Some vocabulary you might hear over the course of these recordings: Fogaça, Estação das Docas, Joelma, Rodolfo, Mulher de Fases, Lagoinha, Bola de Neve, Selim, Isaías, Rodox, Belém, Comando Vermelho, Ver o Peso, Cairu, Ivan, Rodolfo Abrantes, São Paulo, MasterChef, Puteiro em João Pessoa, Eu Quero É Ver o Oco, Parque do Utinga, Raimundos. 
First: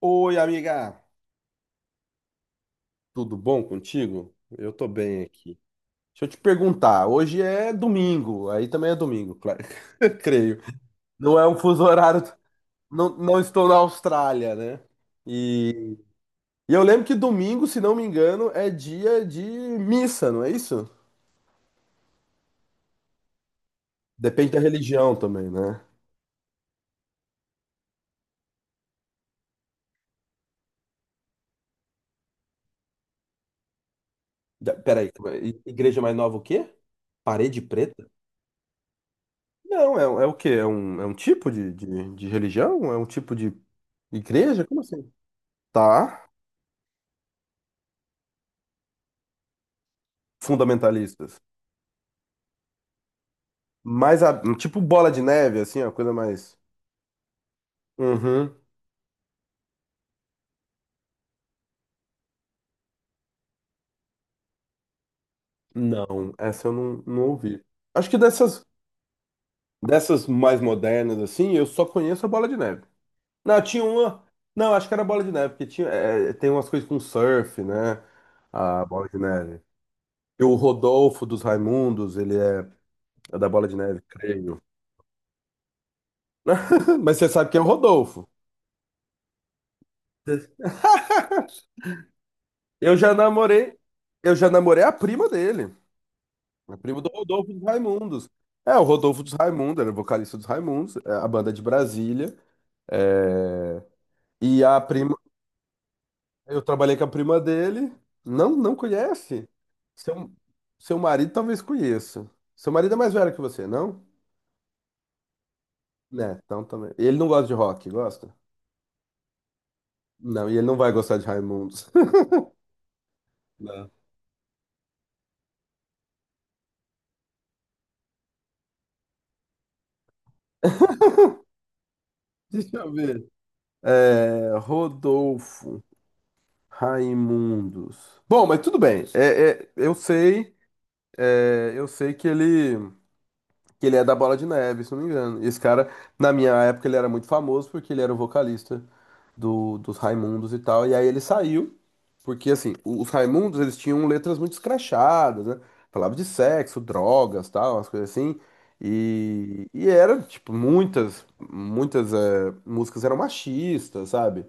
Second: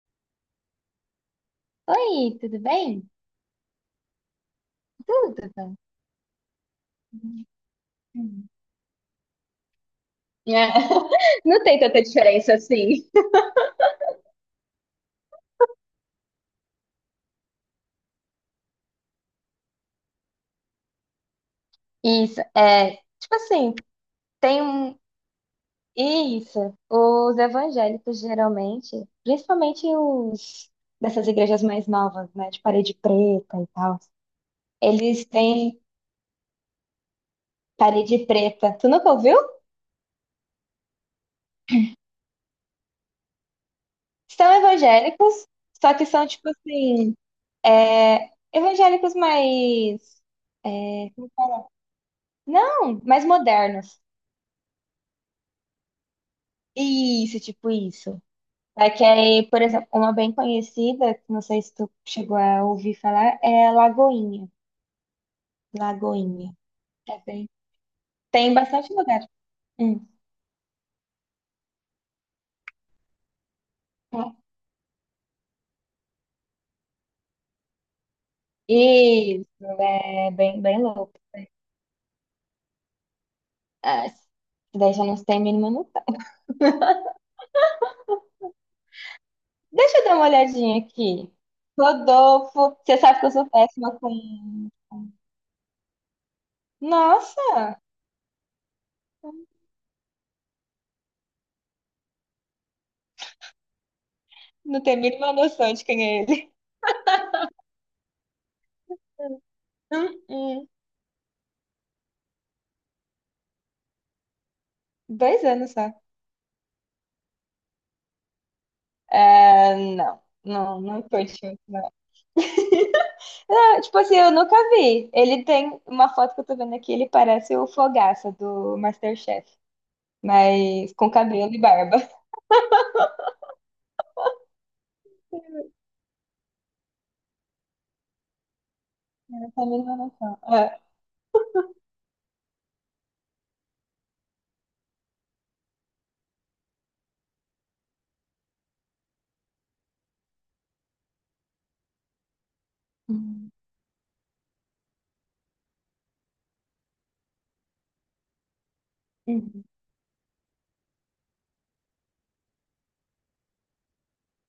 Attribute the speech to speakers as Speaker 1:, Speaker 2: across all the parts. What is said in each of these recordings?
Speaker 1: Oi, amiga,
Speaker 2: Oi, tudo bem?
Speaker 1: tudo bom contigo? Eu tô bem
Speaker 2: Tudo
Speaker 1: aqui.
Speaker 2: bom.
Speaker 1: Deixa eu te perguntar, hoje é
Speaker 2: Hum.
Speaker 1: domingo, aí também é domingo, claro, creio.
Speaker 2: É,
Speaker 1: Não é um
Speaker 2: não tem
Speaker 1: fuso
Speaker 2: tanta
Speaker 1: horário,
Speaker 2: diferença assim.
Speaker 1: não, não estou na Austrália, né? E, e eu lembro que domingo, se não me engano, é dia de missa, não é isso?
Speaker 2: Isso, é, tipo assim,
Speaker 1: Depende da
Speaker 2: tem um,
Speaker 1: religião também, né?
Speaker 2: isso, os evangélicos geralmente, principalmente os dessas igrejas mais novas, né, de parede preta e tal,
Speaker 1: Peraí,
Speaker 2: eles
Speaker 1: i-
Speaker 2: têm
Speaker 1: igreja mais nova o quê? Parede preta?
Speaker 2: parede preta. Tu nunca ouviu?
Speaker 1: Não, é o quê? É um tipo de religião? É um tipo de
Speaker 2: São
Speaker 1: igreja? Como assim?
Speaker 2: evangélicos, só que são,
Speaker 1: Tá.
Speaker 2: tipo assim, é, evangélicos mais,
Speaker 1: Fundamentalistas.
Speaker 2: não, mais modernos.
Speaker 1: Mais tipo bola de neve, assim, a coisa mais.
Speaker 2: Isso, tipo isso.
Speaker 1: Uhum.
Speaker 2: É que aí, por exemplo, uma bem conhecida, que não sei se tu chegou a ouvir falar, é Lagoinha.
Speaker 1: Não,
Speaker 2: Lagoinha.
Speaker 1: essa eu não,
Speaker 2: É
Speaker 1: não
Speaker 2: bem.
Speaker 1: ouvi. Acho que
Speaker 2: Tem
Speaker 1: dessas,
Speaker 2: bastante lugar. Hum.
Speaker 1: dessas mais modernas, assim, eu só conheço a bola de neve. Não, tinha uma. Não, acho que era bola de neve, porque tinha, tem umas coisas com surf, né? A bola de neve.
Speaker 2: Isso, é
Speaker 1: E o
Speaker 2: bem, bem louco.
Speaker 1: Rodolfo dos Raimundos, ele é da bola de neve,
Speaker 2: Ah, isso
Speaker 1: creio.
Speaker 2: daí já não tem mínimo noção.
Speaker 1: Mas você sabe quem é o Rodolfo?
Speaker 2: Deixa eu dar uma olhadinha aqui. Rodolfo,
Speaker 1: Eu
Speaker 2: você
Speaker 1: já
Speaker 2: sabe que eu sou
Speaker 1: namorei,
Speaker 2: péssima
Speaker 1: eu já
Speaker 2: com.
Speaker 1: namorei a prima dele. É primo do Rodolfo dos
Speaker 2: Nossa,
Speaker 1: Raimundos. É, o Rodolfo dos Raimundos, ele é vocalista dos Raimundos, é a banda de Brasília. É, e a
Speaker 2: não tem
Speaker 1: prima,
Speaker 2: mínima noção de quem é ele.
Speaker 1: eu trabalhei com a prima dele. Não, não conhece?
Speaker 2: Hum,
Speaker 1: Seu,
Speaker 2: hum.
Speaker 1: seu marido talvez conheça. Seu marido é mais velho que você, não?
Speaker 2: 2 anos só.
Speaker 1: Né, então também. Ele não gosta de rock, gosta?
Speaker 2: É não,
Speaker 1: Não, e ele não
Speaker 2: não,
Speaker 1: vai
Speaker 2: não
Speaker 1: gostar de
Speaker 2: curti muito.
Speaker 1: Raimundos.
Speaker 2: Ah,
Speaker 1: Não.
Speaker 2: tipo assim, eu nunca vi. Ele tem uma foto que eu tô vendo aqui, ele parece o Fogaça do MasterChef, mas com cabelo e barba.
Speaker 1: Deixa eu ver. É, Rodolfo, Raimundos. Bom, mas tudo bem.
Speaker 2: Eu também
Speaker 1: Eu
Speaker 2: não noção.
Speaker 1: sei,
Speaker 2: Ah.
Speaker 1: eu sei que ele é da Bola de Neve, se não me engano. E esse cara, na minha época, ele era muito famoso porque ele era o vocalista dos Raimundos e tal. E aí ele saiu, porque assim, os
Speaker 2: Uhum,
Speaker 1: Raimundos, eles tinham letras muito escrachadas, né? Falava de sexo, drogas, tal, umas coisas assim.
Speaker 2: uhum,
Speaker 1: E era, tipo, muitas músicas eram machistas, sabe?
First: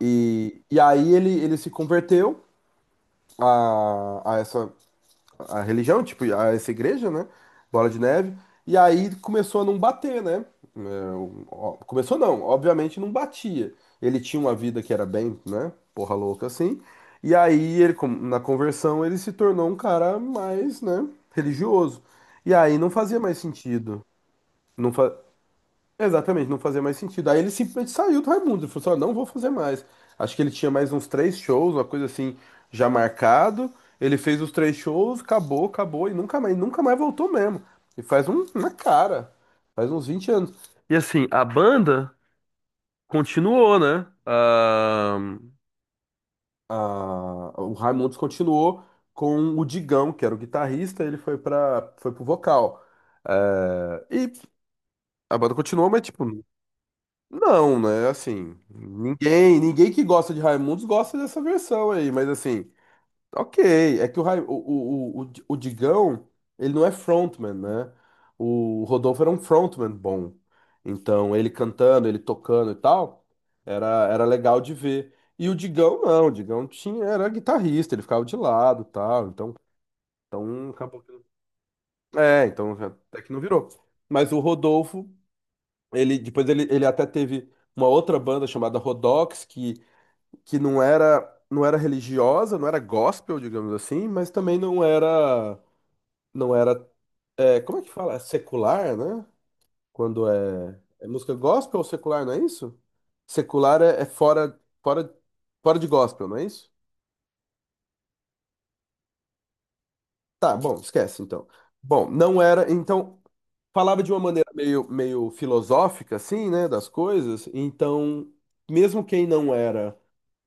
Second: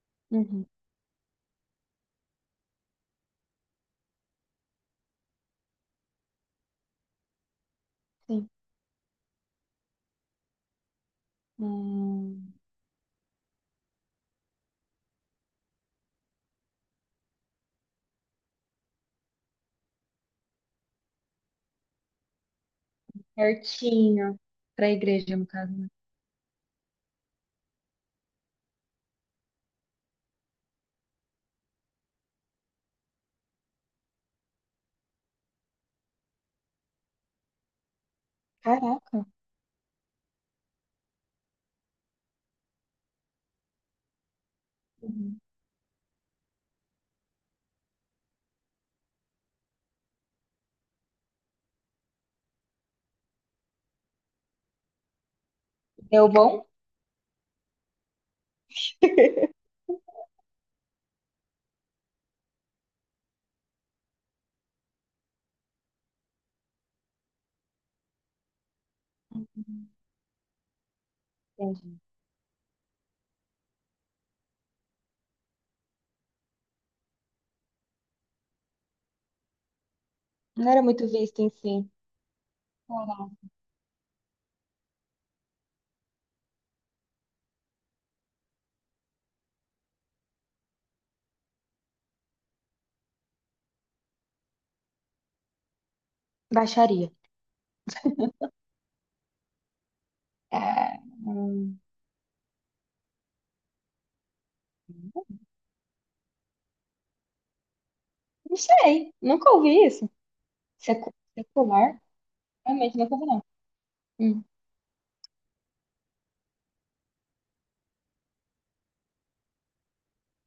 Speaker 1: E,
Speaker 2: uhum,
Speaker 1: e aí ele se converteu a essa a religião, tipo, essa igreja, né? Bola de Neve.
Speaker 2: sim.
Speaker 1: E aí começou a não bater, né? É, ó, começou não,
Speaker 2: Hum,
Speaker 1: obviamente não batia. Ele tinha uma vida que era bem, né? Porra louca assim. E aí ele, na conversão, ele se tornou um cara mais, né? Religioso. E aí não fazia mais sentido.
Speaker 2: certinho. Pra
Speaker 1: Não fa...
Speaker 2: igreja, no caso, né?
Speaker 1: Exatamente, não fazia mais sentido. Aí ele simplesmente saiu do Raimundos, ele falou assim, ó, não vou fazer mais. Acho que ele tinha mais uns três shows, uma coisa assim, já marcado. Ele fez os três shows, acabou, acabou, e nunca mais, nunca mais voltou mesmo. E faz um, uma
Speaker 2: Caraca.
Speaker 1: cara, faz uns 20 anos. E assim, a banda continuou, né? Ah,
Speaker 2: Uhum.
Speaker 1: ah, o Raimundos continuou com o Digão, que era o guitarrista, ele foi pro vocal. E a banda continuou, mas tipo,
Speaker 2: Deu bom?
Speaker 1: não, né? Assim, ninguém, ninguém que gosta de Raimundos gosta dessa versão aí, mas assim, ok. É que o, Rai- o Digão, ele não é frontman, né? O Rodolfo era um
Speaker 2: Uhum,
Speaker 1: frontman bom. Então, ele
Speaker 2: entendi.
Speaker 1: cantando, ele tocando e tal, era legal de ver. E o Digão, não, o Digão tinha, era guitarrista, ele ficava de lado e tal. Então,
Speaker 2: Não era
Speaker 1: acabou
Speaker 2: muito
Speaker 1: que.
Speaker 2: visto em si.
Speaker 1: É, então até
Speaker 2: Caraca.
Speaker 1: que não virou. Mas o Rodolfo. Depois ele até teve uma outra banda chamada Rodox, que não era, não era religiosa, não era gospel, digamos assim, mas também não era, não era,
Speaker 2: Baixaria.
Speaker 1: como é que fala? É secular, né? Quando é,
Speaker 2: Ah,
Speaker 1: é música gospel
Speaker 2: hum,
Speaker 1: ou secular, não é isso? Secular é fora, fora de gospel, não é isso?
Speaker 2: não sei. Nunca ouvi isso.
Speaker 1: Tá, bom, esquece então.
Speaker 2: Secular?
Speaker 1: Bom, não era,
Speaker 2: Realmente, nunca
Speaker 1: então,
Speaker 2: ouvi, não.
Speaker 1: falava de uma maneira meio filosófica, assim, né, das coisas, então, mesmo quem não era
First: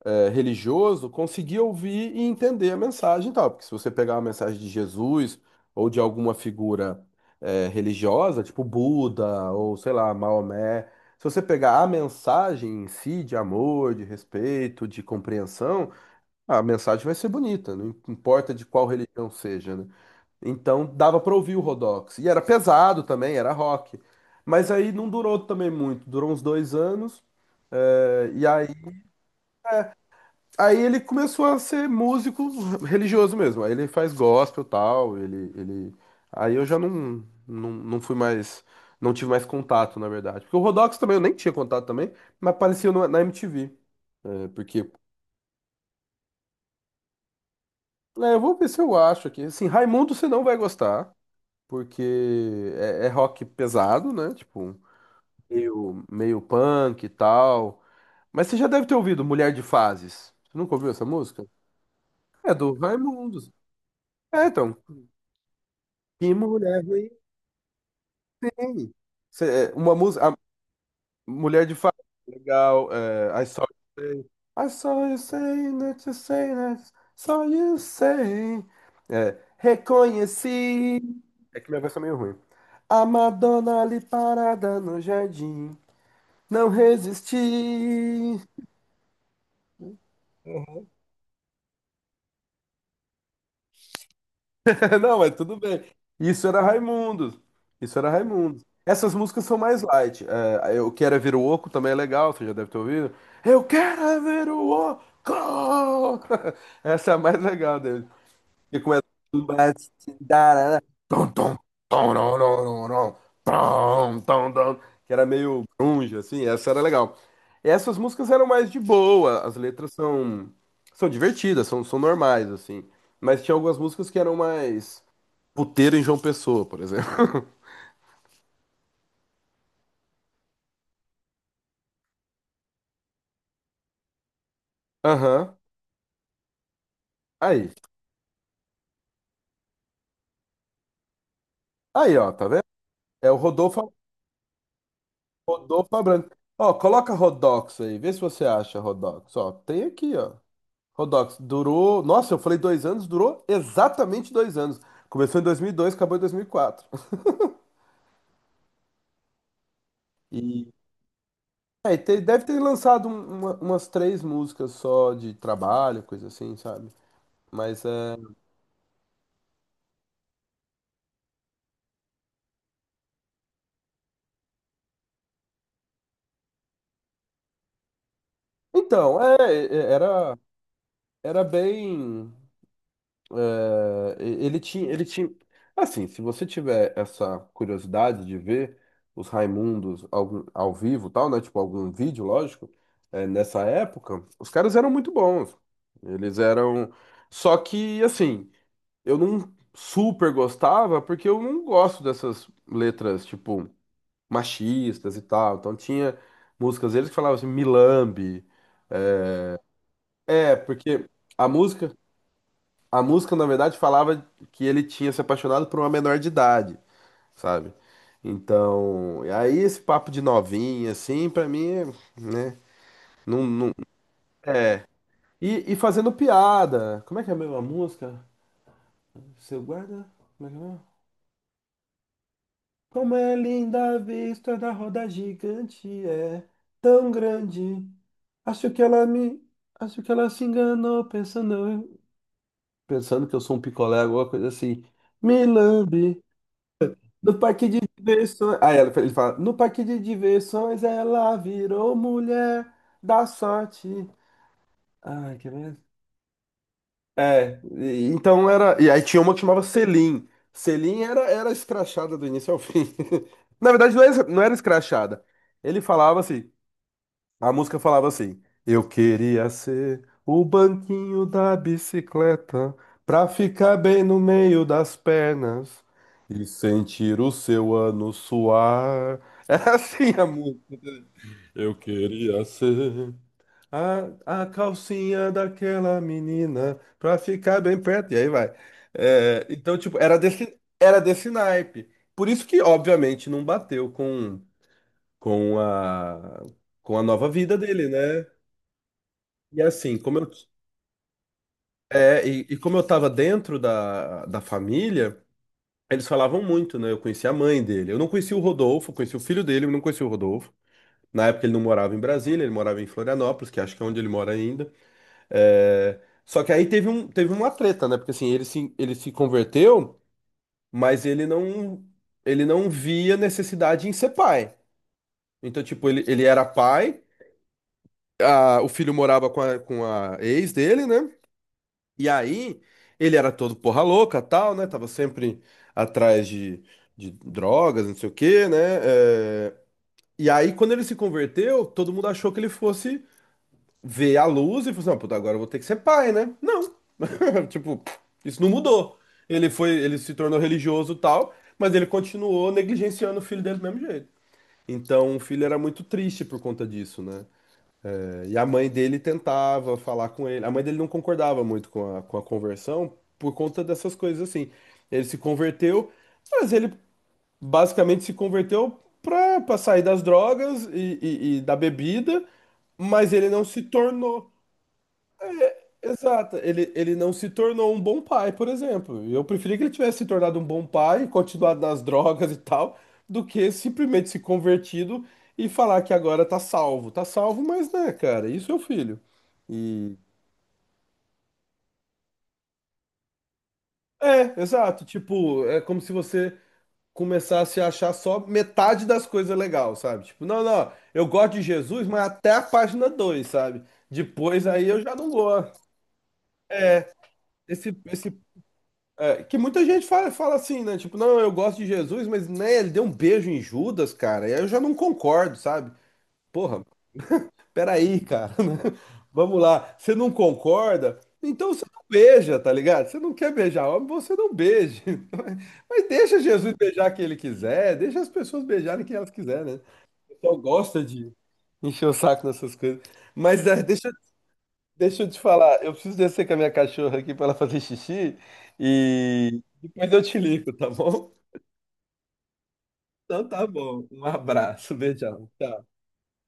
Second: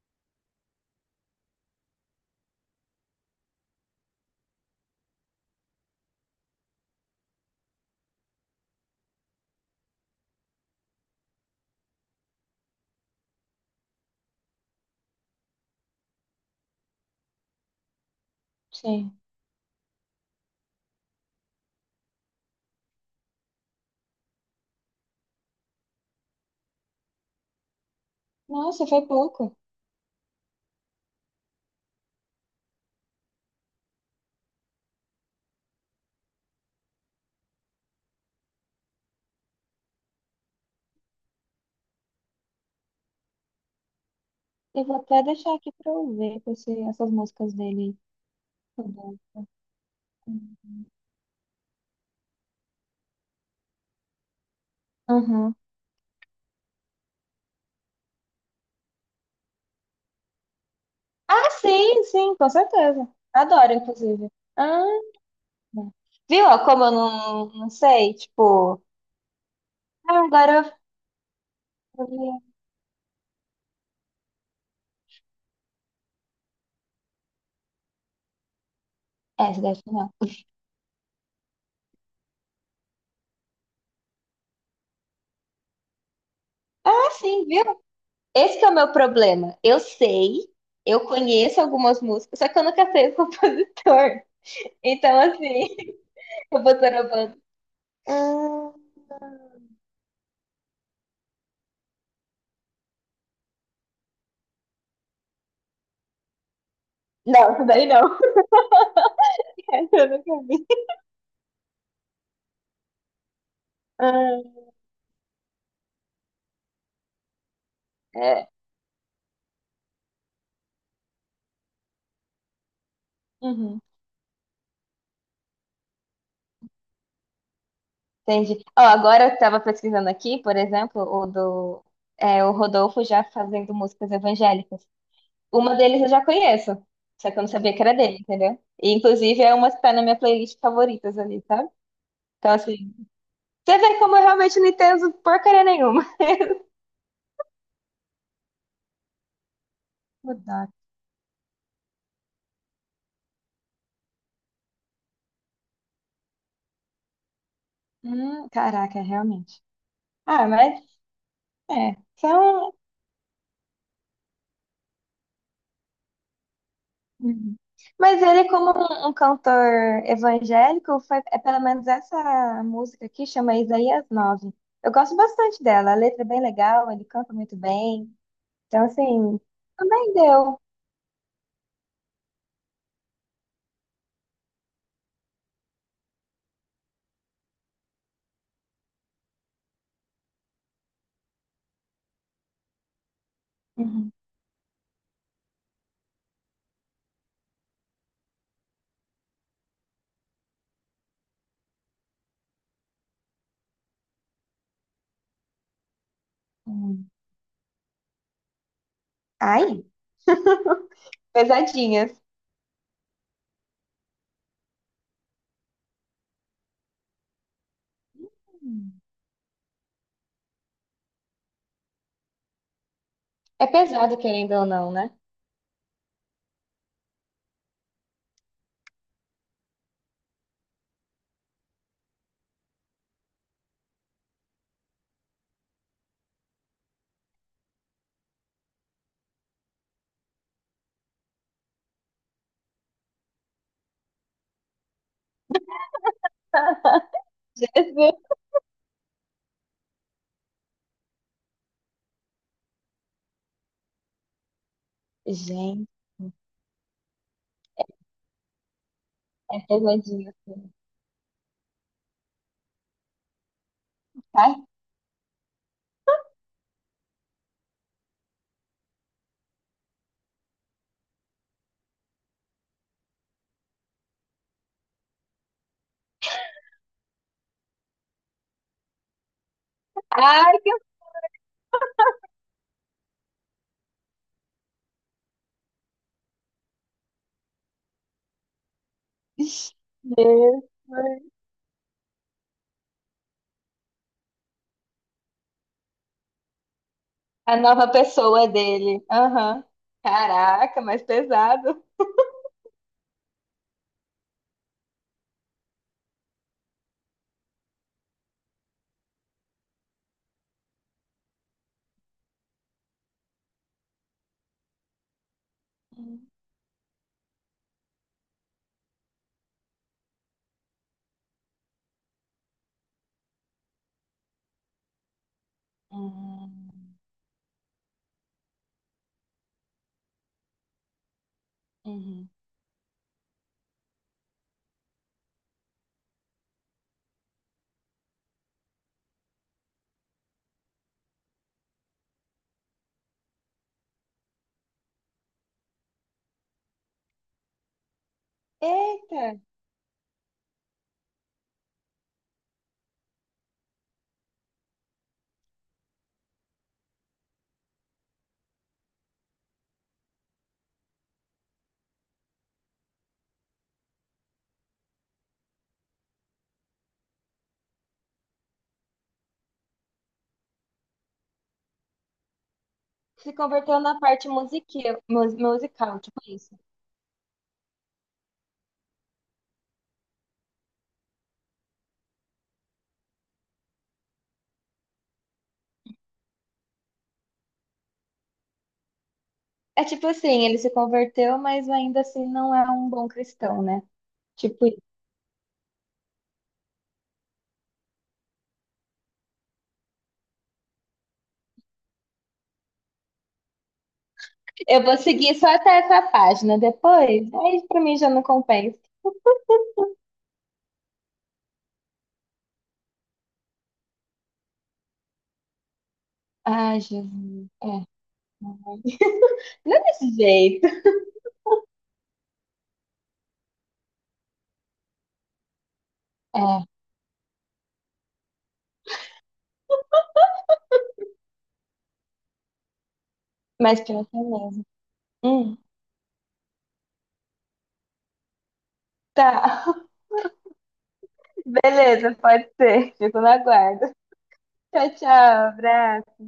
Speaker 1: é, religioso conseguir ouvir e entender a mensagem e tal. Porque se você pegar uma mensagem de Jesus ou de alguma figura religiosa, tipo Buda ou sei lá, Maomé, se você pegar a mensagem em si de amor, de respeito, de compreensão, a mensagem vai ser bonita, não importa de qual
Speaker 2: Sim.
Speaker 1: religião seja, né? Então dava para ouvir o Rodox. E era pesado também, era rock. Mas aí não durou também muito, durou uns 2 anos. É, e aí
Speaker 2: Nossa, foi pouco.
Speaker 1: Aí ele começou a ser músico religioso mesmo. Aí ele faz gospel e tal, ele. Aí eu já não fui mais. Não tive mais contato, na verdade. Porque o Rodox também, eu nem tinha contato também, mas aparecia na MTV. É,
Speaker 2: Eu
Speaker 1: porque.
Speaker 2: vou até deixar aqui pra eu ver essas músicas dele.
Speaker 1: É, eu vou ver se eu acho aqui. Assim, Raimundo você não vai gostar, porque é rock pesado, né? Tipo,
Speaker 2: Uhum.
Speaker 1: meio punk e tal. Mas você já deve ter ouvido Mulher de Fases. Você nunca ouviu essa música?
Speaker 2: Ah, sim, sim, com
Speaker 1: É do
Speaker 2: certeza.
Speaker 1: Raimundos.
Speaker 2: Adoro, inclusive.
Speaker 1: É, então,
Speaker 2: Ah,
Speaker 1: que
Speaker 2: viu? Ó,
Speaker 1: mulher
Speaker 2: como eu
Speaker 1: ruim,
Speaker 2: não sei, tipo.
Speaker 1: hein? Uma
Speaker 2: Ah,
Speaker 1: música. A
Speaker 2: agora
Speaker 1: Mulher de Fato,
Speaker 2: eu vi.
Speaker 1: legal. É, I saw you say. I saw you say that you say that. Saw you say. É,
Speaker 2: É, essa daí não.
Speaker 1: reconheci. É que minha voz tá meio ruim. A Madonna ali parada no jardim. Não
Speaker 2: Ah, sim, viu?
Speaker 1: resisti.
Speaker 2: Esse que é o meu problema. Eu sei, eu conheço algumas músicas, só que eu nunca sei o compositor.
Speaker 1: Não,
Speaker 2: Então,
Speaker 1: mas
Speaker 2: assim,
Speaker 1: tudo bem. Isso era
Speaker 2: eu vou
Speaker 1: Raimundos.
Speaker 2: bando.
Speaker 1: Isso era Raimundos.
Speaker 2: Hum.
Speaker 1: Essas músicas são mais light. É, Eu Quero É Ver o Oco também é legal, você já deve ter ouvido. Eu quero é ver o Oco! Essa é a mais
Speaker 2: Não, essa
Speaker 1: legal
Speaker 2: daí
Speaker 1: dele.
Speaker 2: não.
Speaker 1: E começa. Mas
Speaker 2: Essa eu
Speaker 1: se
Speaker 2: nunca vi.
Speaker 1: dará- Tom, tom, tom, nom, nom, nom, nom, tom, tom,
Speaker 2: Ah,
Speaker 1: tom, que era meio grunge, assim. Essa era legal. Essas músicas eram
Speaker 2: é.
Speaker 1: mais de boa. As letras são divertidas, são normais, assim. Mas tinha algumas
Speaker 2: Uhum.
Speaker 1: músicas que eram mais. Puteiro em João Pessoa, por exemplo.
Speaker 2: Entendi. Ó, agora eu estava pesquisando aqui, por exemplo, o Rodolfo já fazendo músicas evangélicas.
Speaker 1: Aham.
Speaker 2: Uma deles eu já conheço, só que eu não
Speaker 1: Aí.
Speaker 2: sabia que era dele, entendeu? E, inclusive é uma que tá na minha playlist favoritas ali, sabe?
Speaker 1: Aí, ó, tá
Speaker 2: Então,
Speaker 1: vendo?
Speaker 2: assim,
Speaker 1: É o
Speaker 2: você
Speaker 1: Rodolfo,
Speaker 2: vê como eu realmente não entendo porcaria
Speaker 1: Rodolfo
Speaker 2: nenhuma.
Speaker 1: Abrantes. Ó, coloca Rodox aí, vê se você acha Rodox. Ó, tem aqui, ó.
Speaker 2: Rodolfo.
Speaker 1: Rodox durou. Nossa, eu falei 2 anos, durou exatamente 2 anos. Começou em 2002, acabou em dois mil e quatro.
Speaker 2: Caraca, realmente. Ah,
Speaker 1: E
Speaker 2: mas é.
Speaker 1: aí, deve ter
Speaker 2: São
Speaker 1: lançado umas três músicas só de trabalho, coisa assim, sabe?
Speaker 2: Uhum.
Speaker 1: Mas é.
Speaker 2: Mas ele, como um cantor evangélico, foi, é pelo menos essa música aqui, chama Isaías 9. Eu gosto bastante dela, a letra é bem legal, ele canta muito bem. Então,
Speaker 1: Então,
Speaker 2: assim,
Speaker 1: é-
Speaker 2: também
Speaker 1: era,
Speaker 2: deu.
Speaker 1: era bem. Ele tinha. Assim, se você tiver essa curiosidade de ver os Raimundos ao vivo, e tal, né? Tipo, algum vídeo, lógico, nessa
Speaker 2: Uhum.
Speaker 1: época, os caras eram muito bons. Eles eram. Só que, assim, eu não super gostava, porque eu não gosto dessas letras, tipo, machistas e tal. Então tinha músicas
Speaker 2: Uhum.
Speaker 1: deles que falavam assim, milambe.
Speaker 2: Ai,
Speaker 1: É, porque a música.
Speaker 2: pesadinhas.
Speaker 1: A música, na verdade, falava que ele tinha se apaixonado por uma menor de idade, sabe?
Speaker 2: Uhum.
Speaker 1: Então, e aí esse papo de novinha, assim, pra mim, né? Não,
Speaker 2: É
Speaker 1: não.
Speaker 2: pesado, querendo ou não, né?
Speaker 1: E fazendo piada. Como é que é mesmo a música? Seu guarda? Como é que é mesmo? Como é linda a vista da roda gigante, é tão grande. Acho que ela me. Acho que ela se enganou pensando, que eu sou um picolé, alguma coisa assim. Me lambe. No parque de diversões. Aí ele fala: No parque de diversões ela virou mulher da sorte. Ai, que mesmo?
Speaker 2: Gente,
Speaker 1: É, então era. E aí tinha uma que
Speaker 2: é
Speaker 1: chamava Selim.
Speaker 2: pesadinho assim.
Speaker 1: Selim era escrachada do início ao fim. Na verdade, não
Speaker 2: Ai,
Speaker 1: era escrachada. Ele falava assim. A música falava assim: Eu queria ser o banquinho da bicicleta pra ficar bem no meio das pernas e sentir o seu ano suar. Era assim a
Speaker 2: ai,
Speaker 1: música. Eu queria ser a calcinha daquela menina pra ficar bem perto. E aí vai.
Speaker 2: que
Speaker 1: É, então, tipo, era desse,
Speaker 2: Deus.
Speaker 1: era desse naipe. Por isso que, obviamente, não bateu com, com a, com a nova
Speaker 2: A
Speaker 1: vida dele,
Speaker 2: nova
Speaker 1: né?
Speaker 2: pessoa dele.
Speaker 1: E
Speaker 2: Aham.
Speaker 1: assim, como eu,
Speaker 2: Caraca, mais pesado.
Speaker 1: é, e como eu tava dentro da família, eles falavam muito, né? Eu conheci a mãe dele. Eu não conheci o Rodolfo, eu conheci o filho dele, eu não conheci o Rodolfo. Na época ele não morava em Brasília, ele morava em Florianópolis, que acho que é onde ele mora ainda. É,
Speaker 2: Hum,
Speaker 1: só que aí teve uma treta, né? Porque assim, ele se converteu, mas ele não via necessidade em ser pai. Então, tipo, ele era
Speaker 2: hum,
Speaker 1: pai, o filho morava com a ex dele, né? E
Speaker 2: uhum.
Speaker 1: aí, ele era todo porra louca, tal, né? Tava sempre atrás de drogas, não sei o quê, né? É, e aí, quando ele se converteu, todo mundo achou que ele fosse ver a luz e falou assim, "Ah, puta, agora eu vou ter que ser pai, né? Não. Tipo, isso não mudou.
Speaker 2: Eita,
Speaker 1: Ele se tornou religioso, tal, mas ele continuou negligenciando o filho dele do mesmo jeito. Então, o filho era muito triste por conta disso, né? E a mãe dele tentava falar com ele. A mãe dele não concordava muito com a conversão por conta dessas coisas assim. Ele se converteu, mas ele basicamente se converteu pra sair das drogas e da bebida, mas ele
Speaker 2: se
Speaker 1: não se
Speaker 2: converteu na parte
Speaker 1: tornou.
Speaker 2: musical, tipo
Speaker 1: Exato,
Speaker 2: isso.
Speaker 1: ele não se tornou um bom pai, por exemplo. Eu preferia que ele tivesse se tornado um bom pai, continuado nas drogas e tal, do que simplesmente se convertido e falar que agora tá salvo. Tá salvo, mas né, cara, isso é o filho.
Speaker 2: É
Speaker 1: E.
Speaker 2: tipo assim, ele se converteu, mas ainda assim não é um bom cristão, né?
Speaker 1: É,
Speaker 2: Tipo,
Speaker 1: exato. Tipo, é como se você começasse a achar só metade das coisas legal, sabe? Tipo, não, não, eu gosto de Jesus, mas até a página 2 sabe? Depois aí eu
Speaker 2: eu
Speaker 1: já
Speaker 2: vou
Speaker 1: não
Speaker 2: seguir só
Speaker 1: gosto.
Speaker 2: até essa página
Speaker 1: É
Speaker 2: depois. Aí
Speaker 1: Esse,
Speaker 2: pra mim já
Speaker 1: esse
Speaker 2: não compensa.
Speaker 1: É, que muita gente fala, assim, né? Tipo, não, eu gosto de Jesus, mas né, ele deu um beijo em Judas, cara. E aí eu já não concordo, sabe? Porra,
Speaker 2: Ai, Jesus. É.
Speaker 1: peraí, cara. Né? Vamos lá.
Speaker 2: Não é
Speaker 1: Você não
Speaker 2: desse jeito.
Speaker 1: concorda? Então você não beija, tá ligado? Você não quer beijar homem, você não beije. Mas deixa Jesus
Speaker 2: É,
Speaker 1: beijar quem ele quiser, deixa as pessoas beijarem quem elas quiserem, né? O pessoal gosta de encher o saco nessas coisas. Mas é,
Speaker 2: mas pior que é mesmo.
Speaker 1: deixa eu te
Speaker 2: Hum,
Speaker 1: falar, eu preciso descer com a minha cachorra aqui para ela fazer xixi e
Speaker 2: tá.
Speaker 1: depois eu te ligo, tá bom?
Speaker 2: Beleza, pode ser. Fico
Speaker 1: Então
Speaker 2: no
Speaker 1: tá bom.
Speaker 2: aguardo.
Speaker 1: Um abraço,
Speaker 2: Tchau, tchau.
Speaker 1: beijão. Tchau.
Speaker 2: Abraço.